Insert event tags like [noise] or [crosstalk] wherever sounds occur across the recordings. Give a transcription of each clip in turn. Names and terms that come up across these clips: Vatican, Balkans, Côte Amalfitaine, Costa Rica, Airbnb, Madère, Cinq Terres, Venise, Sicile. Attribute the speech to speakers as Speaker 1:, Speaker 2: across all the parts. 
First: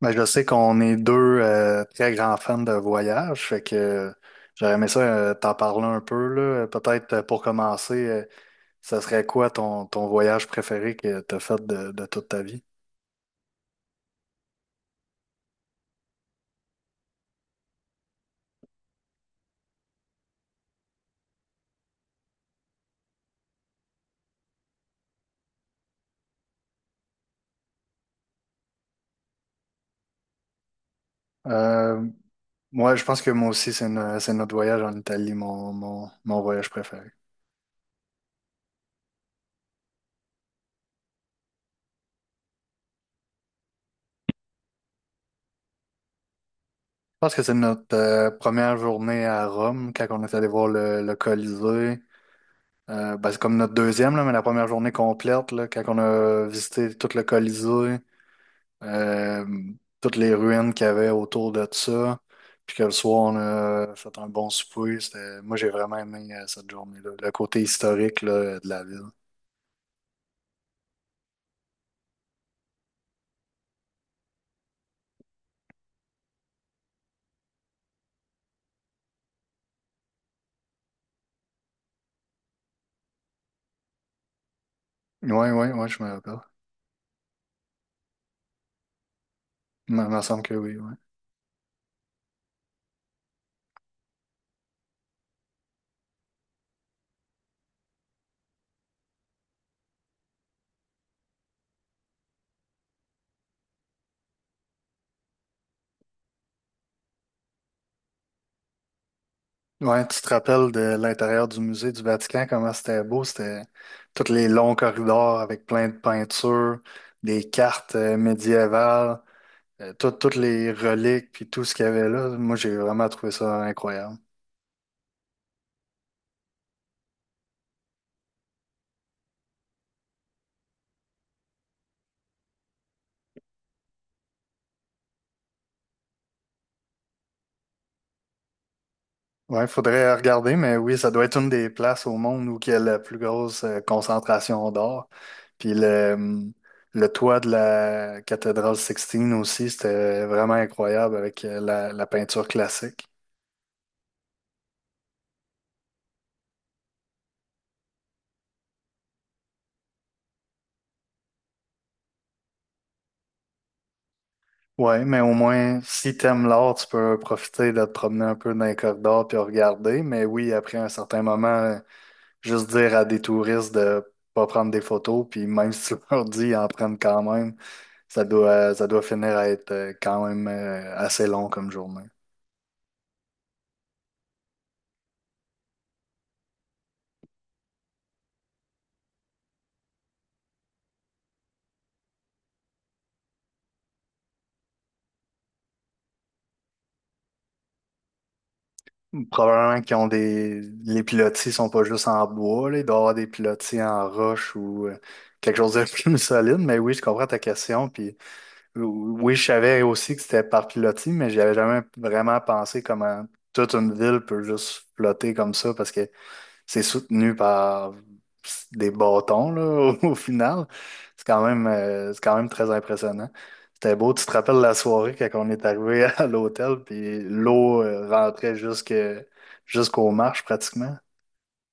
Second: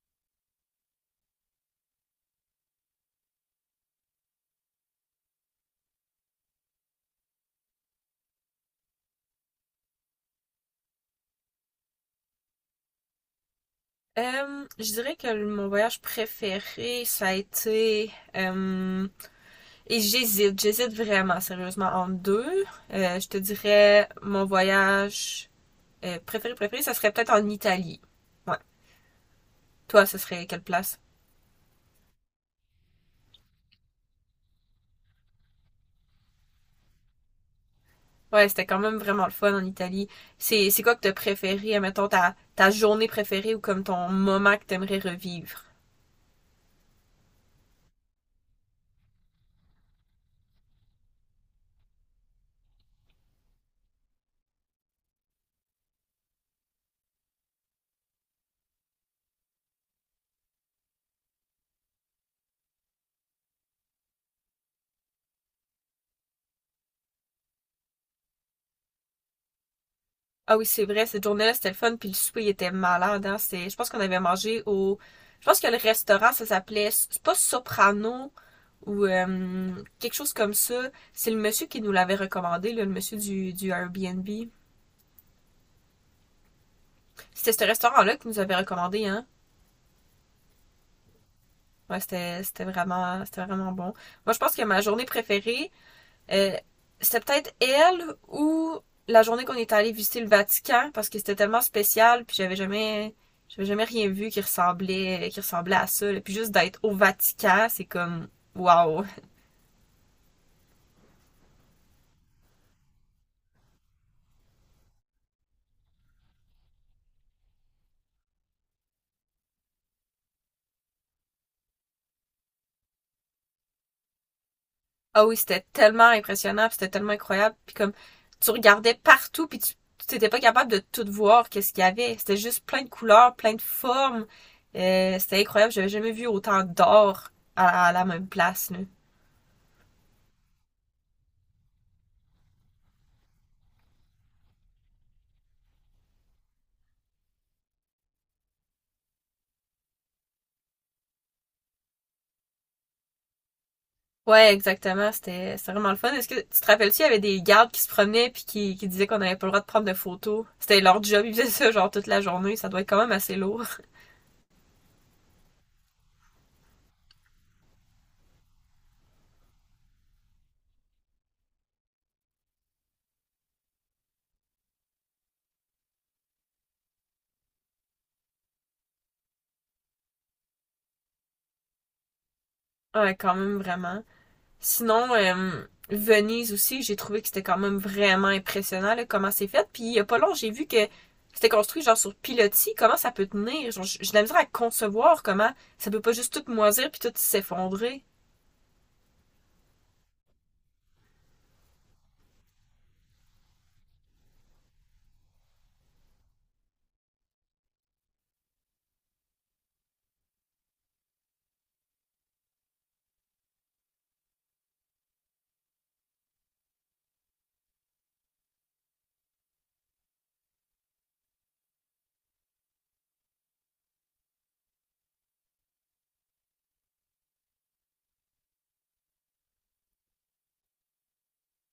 Speaker 1: Ben, je sais qu'on est deux très grands fans de voyage, fait que j'aurais aimé ça t'en parler un peu, là. Peut-être pour commencer, ça serait quoi ton voyage préféré que t'as fait de toute ta vie?
Speaker 2: Je dirais que mon voyage préféré, ça a été... et j'hésite vraiment sérieusement entre deux. Je te dirais mon voyage préféré, ça serait peut-être en Italie. Ouais. Toi, ce serait quelle place?
Speaker 1: Euh, Moi, je pense que moi aussi, c'est no- c'est notre voyage en Italie, mon voyage préféré. Je
Speaker 2: Ouais, c'était quand même vraiment le fun en Italie. C'est quoi que t'as préféré, admettons, ta journée préférée ou comme ton moment que t'aimerais revivre?
Speaker 1: pense que c'est notre première journée à Rome, quand on est allé voir le Colisée. Ben, c'est comme notre deuxième, là, mais la première journée complète, là, quand on a visité tout le Colisée. euh, Toutes les ruines qu'il y avait autour de ça. Puis que le soir, on a fait un bon souper. C'était- Moi, j'ai vraiment aimé cette journée-là. Le côté historique là, de la ville.
Speaker 2: Ah oui, c'est vrai, cette journée-là, c'était le fun, puis le souper, il était malade, hein. Je pense qu'on avait mangé au, je pense que le restaurant, ça s'appelait, c'est pas Soprano, ou quelque chose comme ça. C'est le monsieur qui nous l'avait recommandé, là, le monsieur du Airbnb.
Speaker 1: Oui, oui, oui, je me rappelle.
Speaker 2: C'était ce restaurant-là qui nous avait recommandé, hein.
Speaker 1: Il me semble que oui, oui.
Speaker 2: Ouais, c'était vraiment bon. Moi, je pense que ma journée préférée, Euh, c'était peut-être elle ou la journée qu'on est allé visiter le Vatican parce que c'était tellement spécial puis j'avais jamais rien vu qui ressemblait à ça là. Puis juste d'être au Vatican, c'est comme waouh.
Speaker 1: Ouais, tu te rappelles de l'intérieur du musée du Vatican, comment c'était beau? C'était tous les longs corridors avec plein de peintures, des cartes médiévales, toutes les reliques, puis tout ce qu'il y avait là. Moi, j'ai vraiment trouvé ça incroyable.
Speaker 2: Ah oui, c'était tellement impressionnant puis c'était tellement incroyable puis comme tu regardais partout puis tu t'étais pas capable de tout voir qu'est-ce qu'il y avait. C'était juste plein de couleurs, plein de formes, c'était incroyable, j'avais jamais vu autant d'or à la même place là.
Speaker 1: Ouais, faudrait regarder, mais oui, ça doit être une des places au monde où il y a la plus grosse concentration d'or. Puis le toit de la cathédrale Sixtine aussi, c'était vraiment incroyable avec la peinture classique.
Speaker 2: Ouais, exactement, c'était c'était vraiment le fun. Est-ce que tu te rappelles-tu, il y avait des gardes qui se promenaient puis qui disaient qu'on n'avait pas le droit de prendre de photos. C'était leur job, ils faisaient ça genre toute la journée, ça doit être quand même assez lourd. [laughs]
Speaker 1: Ouais, mais au moins, si t'aimes l'art, tu peux profiter de te promener un peu dans les corridors puis regarder. Mais oui, après un certain moment, juste dire à des touristes de pas prendre des photos, puis même [laughs] si tu leur dis, ils en prennent quand même, ça doit finir à être quand même assez long comme journée.
Speaker 2: Ouais, quand même vraiment. Sinon, Venise aussi, j'ai trouvé que c'était quand même vraiment impressionnant là, comment c'est fait. Puis il y a pas long, j'ai vu que c'était construit genre sur pilotis. Comment ça peut tenir? Genre, j'ai de la misère à concevoir comment ça peut pas juste tout moisir puis tout s'effondrer.
Speaker 1: Probablement qu'ils ont des… Les pilotis sont pas juste en bois, là. Il doit y avoir des pilotis en roche ou quelque chose de [laughs] plus solide, mais oui, je comprends ta question, puis oui, je savais aussi que c'était par pilotis, mais j'avais jamais vraiment pensé comment toute une ville peut juste flotter comme ça, parce que c'est soutenu par des bâtons, là, [laughs] au, au final. C'est quand même très impressionnant. C'était beau. Tu te rappelles la soirée quand on est arrivé [laughs] à l'hôtel, puis l'eau rentrait jusque, jusqu'aux marches pratiquement.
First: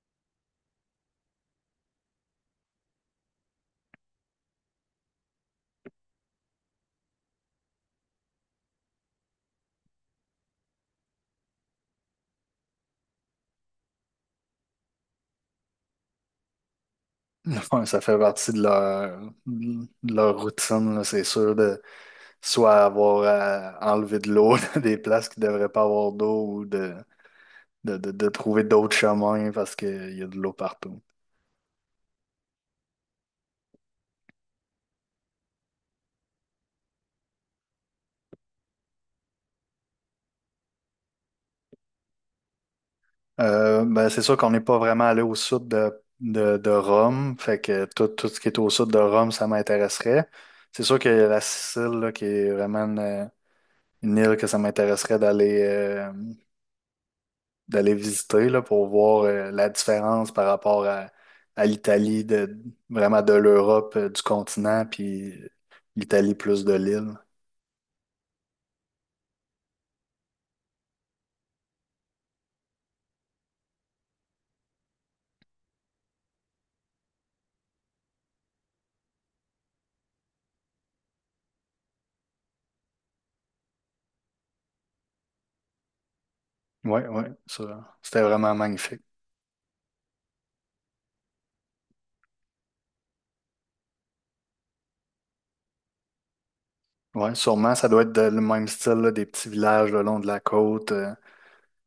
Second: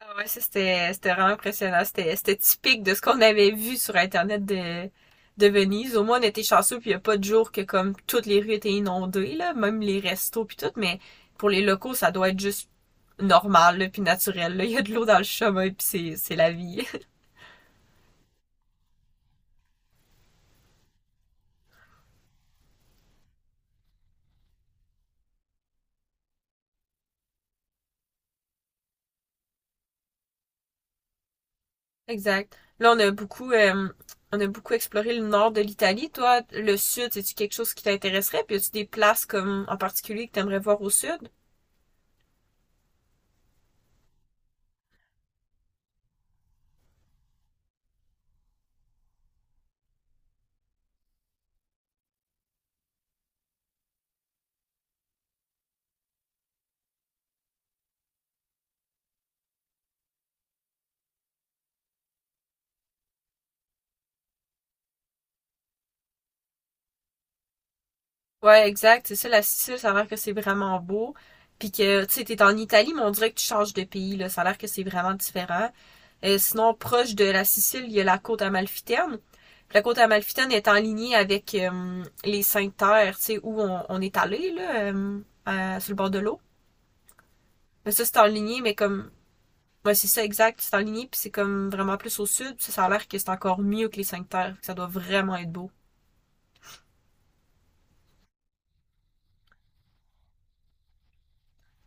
Speaker 2: Ah ouais, ça c'était vraiment impressionnant. C'était typique de ce qu'on avait vu sur Internet de Venise. Au moins on était chanceux puis il n'y a pas de jour que comme toutes les rues étaient inondées, là, même les restos puis tout, mais pour les locaux, ça doit être juste normal, là, puis naturel. Là. Il y a de l'eau dans le chemin puis c'est la vie.
Speaker 1: [laughs] Ouais, ça fait partie de leur routine, là, c'est sûr, de soit avoir à enlever de l'eau [laughs] dans des places qui ne devraient pas avoir d'eau ou de trouver d'autres chemins parce qu'il y a de l'eau partout.
Speaker 2: [laughs] Exact. Là on a beaucoup exploré le nord de l'Italie. Toi, le sud, c'est-tu quelque chose qui t'intéresserait? Puis as-tu des places comme en particulier que t'aimerais voir au sud?
Speaker 1: Ben, c'est sûr qu'on n'est pas vraiment allé au sud de Rome, fait que tout ce qui est au sud de Rome, ça m'intéresserait. C'est sûr que la Sicile, là, qui est vraiment une île que ça m'intéresserait d'aller d'aller visiter là, pour voir la différence par rapport à l'Italie, de, vraiment de l'Europe, du continent, puis l'Italie plus de l'île.
Speaker 2: Ouais, exact. C'est ça, la Sicile, ça a l'air que c'est vraiment beau. Puis que, tu sais, t'es en Italie, mais on dirait que tu changes de pays, là. Ça a l'air que c'est vraiment différent. Sinon, proche de la Sicile, il y a la côte amalfitaine. Puis la côte amalfitaine est en lignée avec les Cinq Terres, tu sais, où on est allé, là, sur le bord de l'eau.
Speaker 1: Ouais, ouais,
Speaker 2: Mais
Speaker 1: ça,
Speaker 2: ça, c'est
Speaker 1: c'était
Speaker 2: en
Speaker 1: vraiment
Speaker 2: lignée, mais
Speaker 1: magnifique.
Speaker 2: comme... Ouais, c'est ça, exact. C'est en lignée, puis c'est comme vraiment plus au sud. Ça a l'air que c'est encore mieux que les Cinq Terres. Ça doit vraiment être beau.
Speaker 1: Ouais, sûrement, ça doit être de- le même style, là, des petits villages le long de la côte. euh,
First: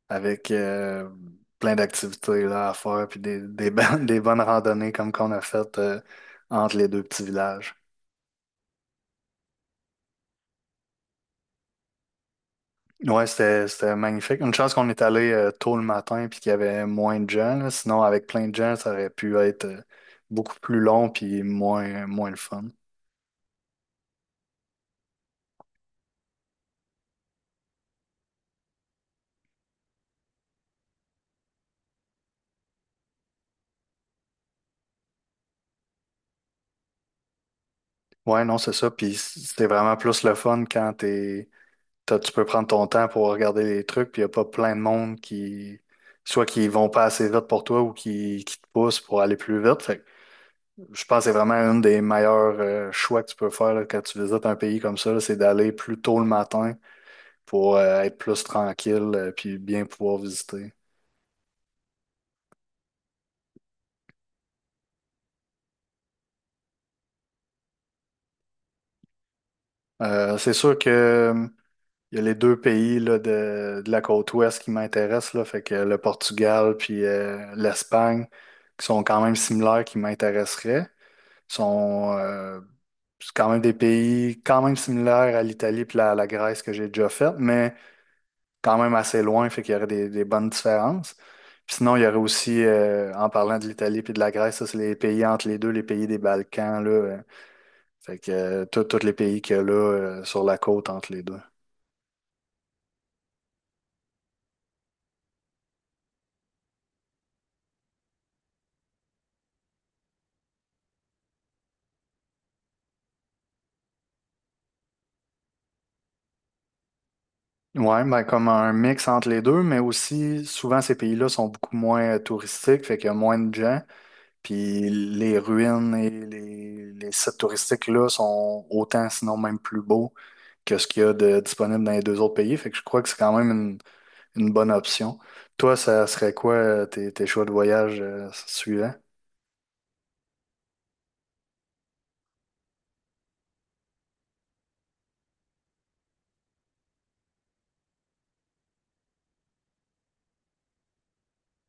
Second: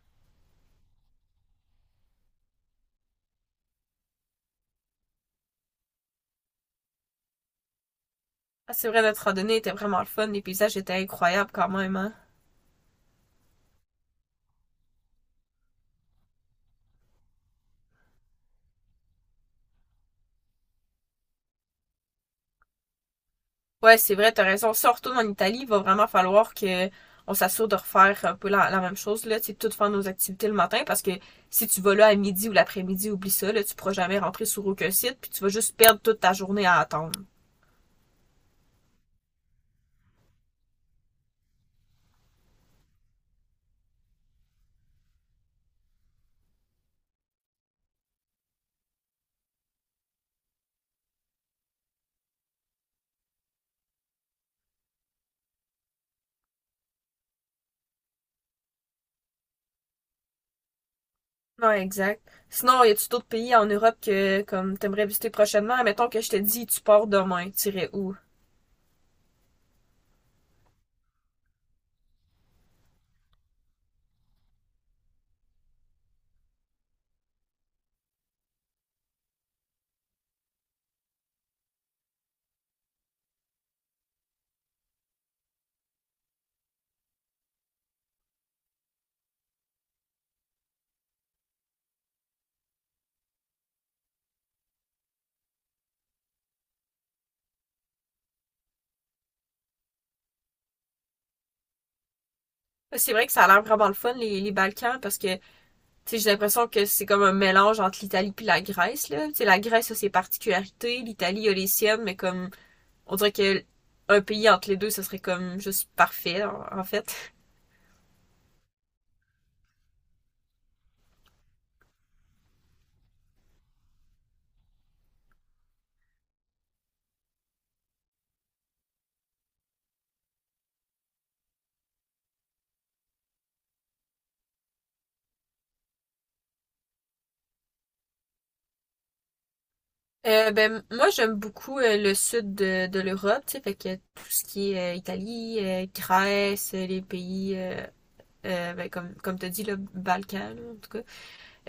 Speaker 1: avec euh, plein d'activités là, à faire, puis des bonnes, [laughs] des bonnes randonnées comme qu'on a faites entre les deux petits villages.
Speaker 2: Ah, c'est vrai, notre randonnée était vraiment le fun. Les paysages étaient incroyables quand même, hein.
Speaker 1: Ouais, c'était, c'était magnifique. Une chance qu'on est allé tôt le matin puis qu'il y avait moins de gens, là. Sinon, avec plein de gens, ça aurait pu être beaucoup plus long puis moins le fun.
Speaker 2: Ouais, c'est vrai, t'as raison. Si on retourne en Italie, il va vraiment falloir que on s'assure de refaire un peu la même chose, là, tu sais, toutes faire nos activités le matin, parce que si tu vas là à midi ou l'après-midi, oublie ça, là, tu pourras jamais rentrer sur aucun site, puis tu vas juste perdre toute ta journée à attendre.
Speaker 1: Ouais, non, c'est ça. Puis c'était vraiment plus le fun quand t'as- tu peux prendre ton temps pour regarder les trucs, puis il n'y a pas plein de monde qui, soit qui vont pas assez vite pour toi ou qui te poussent pour aller plus vite. Fait que je pense que c'est vraiment un des meilleurs choix que tu peux faire là, quand tu visites un pays comme ça, là, c'est d'aller plus tôt le matin pour être plus tranquille puis bien pouvoir visiter.
Speaker 2: Non, exact. Sinon, y a-tu d'autres pays en Europe que, comme, t'aimerais visiter prochainement? Mettons que je te dis, tu pars demain, t'irais où?
Speaker 1: C'est sûr que il y a les deux pays là, de la côte ouest qui m'intéressent, là, fait que le Portugal puis l'Espagne, qui sont quand même similaires, qui m'intéresseraient, sont c'est quand même des pays quand même similaires à l'Italie puis la Grèce que j'ai déjà faite, mais quand même assez loin, fait qu'il y aurait des bonnes différences. Puis sinon, il y aurait aussi, en parlant de l'Italie puis de la Grèce, ça, c'est les pays entre les deux, les pays des Balkans, là, fait que tous les pays qu'il y a là, sur la côte entre les deux.
Speaker 2: C'est vrai que ça a l'air vraiment le fun, les Balkans, parce que, tu sais, j'ai l'impression que c'est comme un mélange entre l'Italie puis la Grèce, là. Tu sais, la Grèce a ses particularités, l'Italie a les siennes, mais comme, on dirait que un pays entre les deux, ce serait comme juste parfait, en, fait.
Speaker 1: Ouais, ben comme un mix entre les deux, mais aussi souvent ces pays-là sont beaucoup moins touristiques, fait qu'il y a moins de gens, puis les ruines et les sites touristiques-là sont autant, sinon même plus beaux que ce qu'il y a de disponible dans les deux autres pays, fait que je crois que c'est quand même une bonne option. Toi, ça serait quoi tes choix de voyage suivants?
Speaker 2: Ben, moi, j'aime beaucoup le sud de l'Europe, tu sais, fait que tout ce qui est Italie, Grèce, les pays, ben, comme t'as dit, le Balkan, là, en tout cas.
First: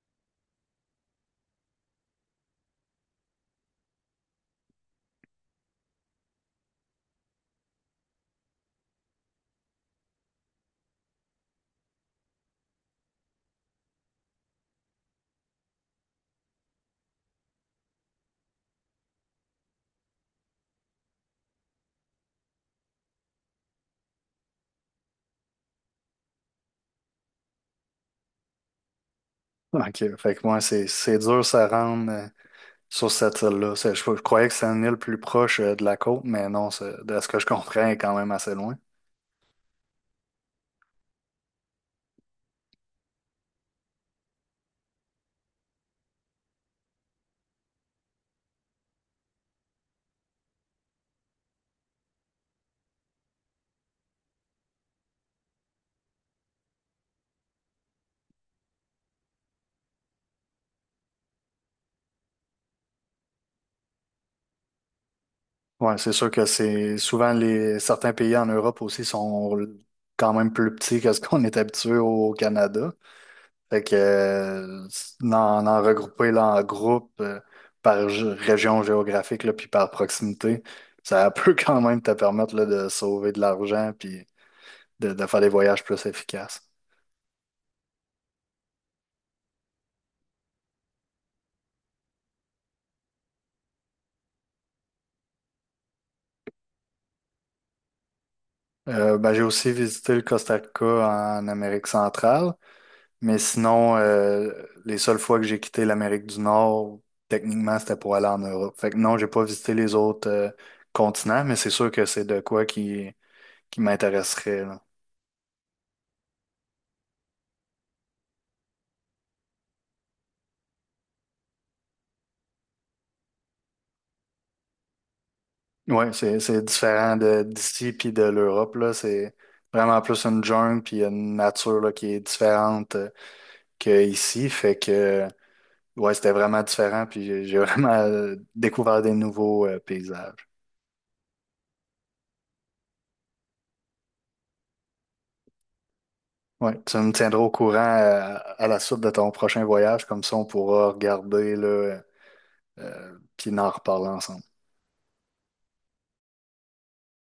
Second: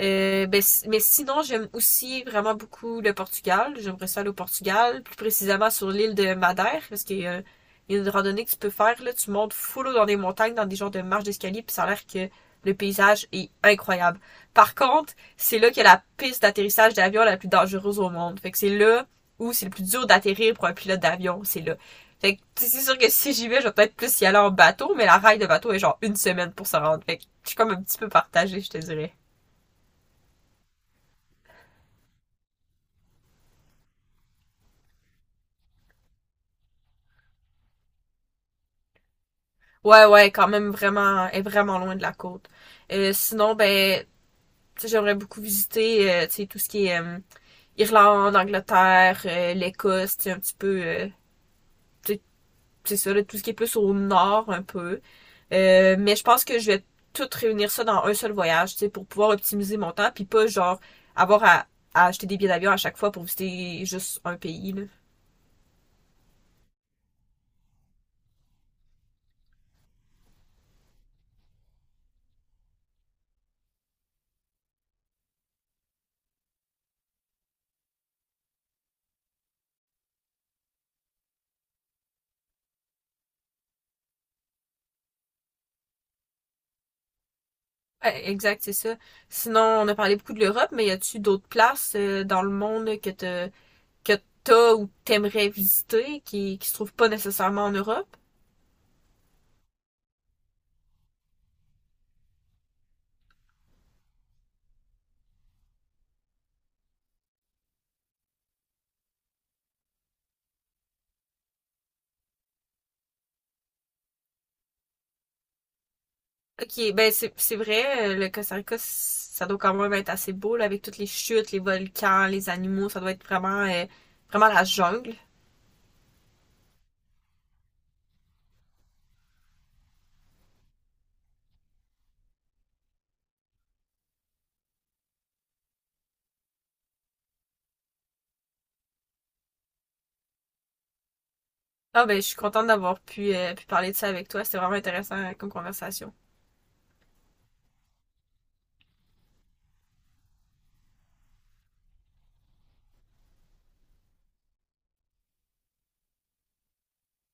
Speaker 2: Ben, mais sinon, j'aime aussi vraiment beaucoup le Portugal. J'aimerais ça aller au Portugal, plus précisément sur l'île de Madère, parce qu'il y a une randonnée que tu peux faire, là, tu montes full dans des montagnes, dans des genres de marches d'escalier, puis ça a l'air que le paysage est incroyable. Par contre, c'est là qu'il y a la piste d'atterrissage d'avion la plus dangereuse au monde. Fait que c'est là où c'est le plus dur d'atterrir pour un pilote d'avion, c'est là. Fait que c'est sûr que si j'y vais, je vais peut-être plus y aller en bateau, mais la raille de bateau est genre une semaine pour se rendre. Fait que je suis comme un petit peu partagée, je te dirais.
Speaker 1: Ok, fait que moi, c'est dur ça rendre sur cette île-là. C'est- je croyais que c'était une île plus proche de la côte, mais non, c'est- de ce que je comprends, elle est quand même assez loin.
Speaker 2: Ouais, ouais, quand même vraiment, elle est vraiment loin de la côte. Sinon, ben, tu sais, j'aimerais beaucoup visiter, tu sais, tout ce qui est Irlande, Angleterre, l'Écosse, tu sais, un petit peu, tu sais, c'est ça, là, tout ce qui est plus au nord un peu. Mais je pense que je vais tout réunir ça dans un seul voyage, tu sais, pour pouvoir optimiser mon temps, puis pas genre avoir à acheter des billets d'avion à chaque fois pour visiter juste un pays, là.
Speaker 1: Ouais, c'est sûr que c'est souvent les certains pays en Europe aussi sont quand même plus petits que ce qu'on est habitué au Canada. Fait que en, en regrouper là, en groupe par gé- région géographique là, puis par proximité, ça [laughs] peut quand même te permettre là, de sauver de l'argent puis de faire des voyages plus efficaces.
Speaker 2: Ouais, exact, c'est ça. Sinon, on a parlé beaucoup de l'Europe, mais y a-tu d'autres places dans le monde que t'as ou t'aimerais visiter qui se trouve pas nécessairement en Europe?
Speaker 1: Ben, j'ai aussi visité le Costa Rica en Amérique centrale, mais sinon, les seules fois que j'ai quitté l'Amérique du Nord, techniquement, c'était pour aller en Europe. Fait que non, j'ai pas visité les autres continents, mais c'est sûr que c'est de quoi qui m'intéresserait, là.
Speaker 2: Ok, ben c'est vrai, le Costa Rica, ça doit quand même être assez beau, là, avec toutes les chutes, les volcans, les animaux, ça doit être vraiment, vraiment la jungle.
Speaker 1: Ouais, c'est différent de d'ici puis de l'Europe, là. C'est vraiment plus une jungle puis une nature, là, qui est différente. Que ici. Fait que, ouais, c'était vraiment différent. Puis j'ai [laughs] vraiment découvert des nouveaux paysages.
Speaker 2: Ah ben, je suis contente d'avoir pu parler de ça avec toi, c'était vraiment intéressant comme conversation.
Speaker 1: Ouais, tu me tiendras au courant à la suite de ton prochain voyage. Comme ça, on pourra regarder, là, puis en reparler ensemble.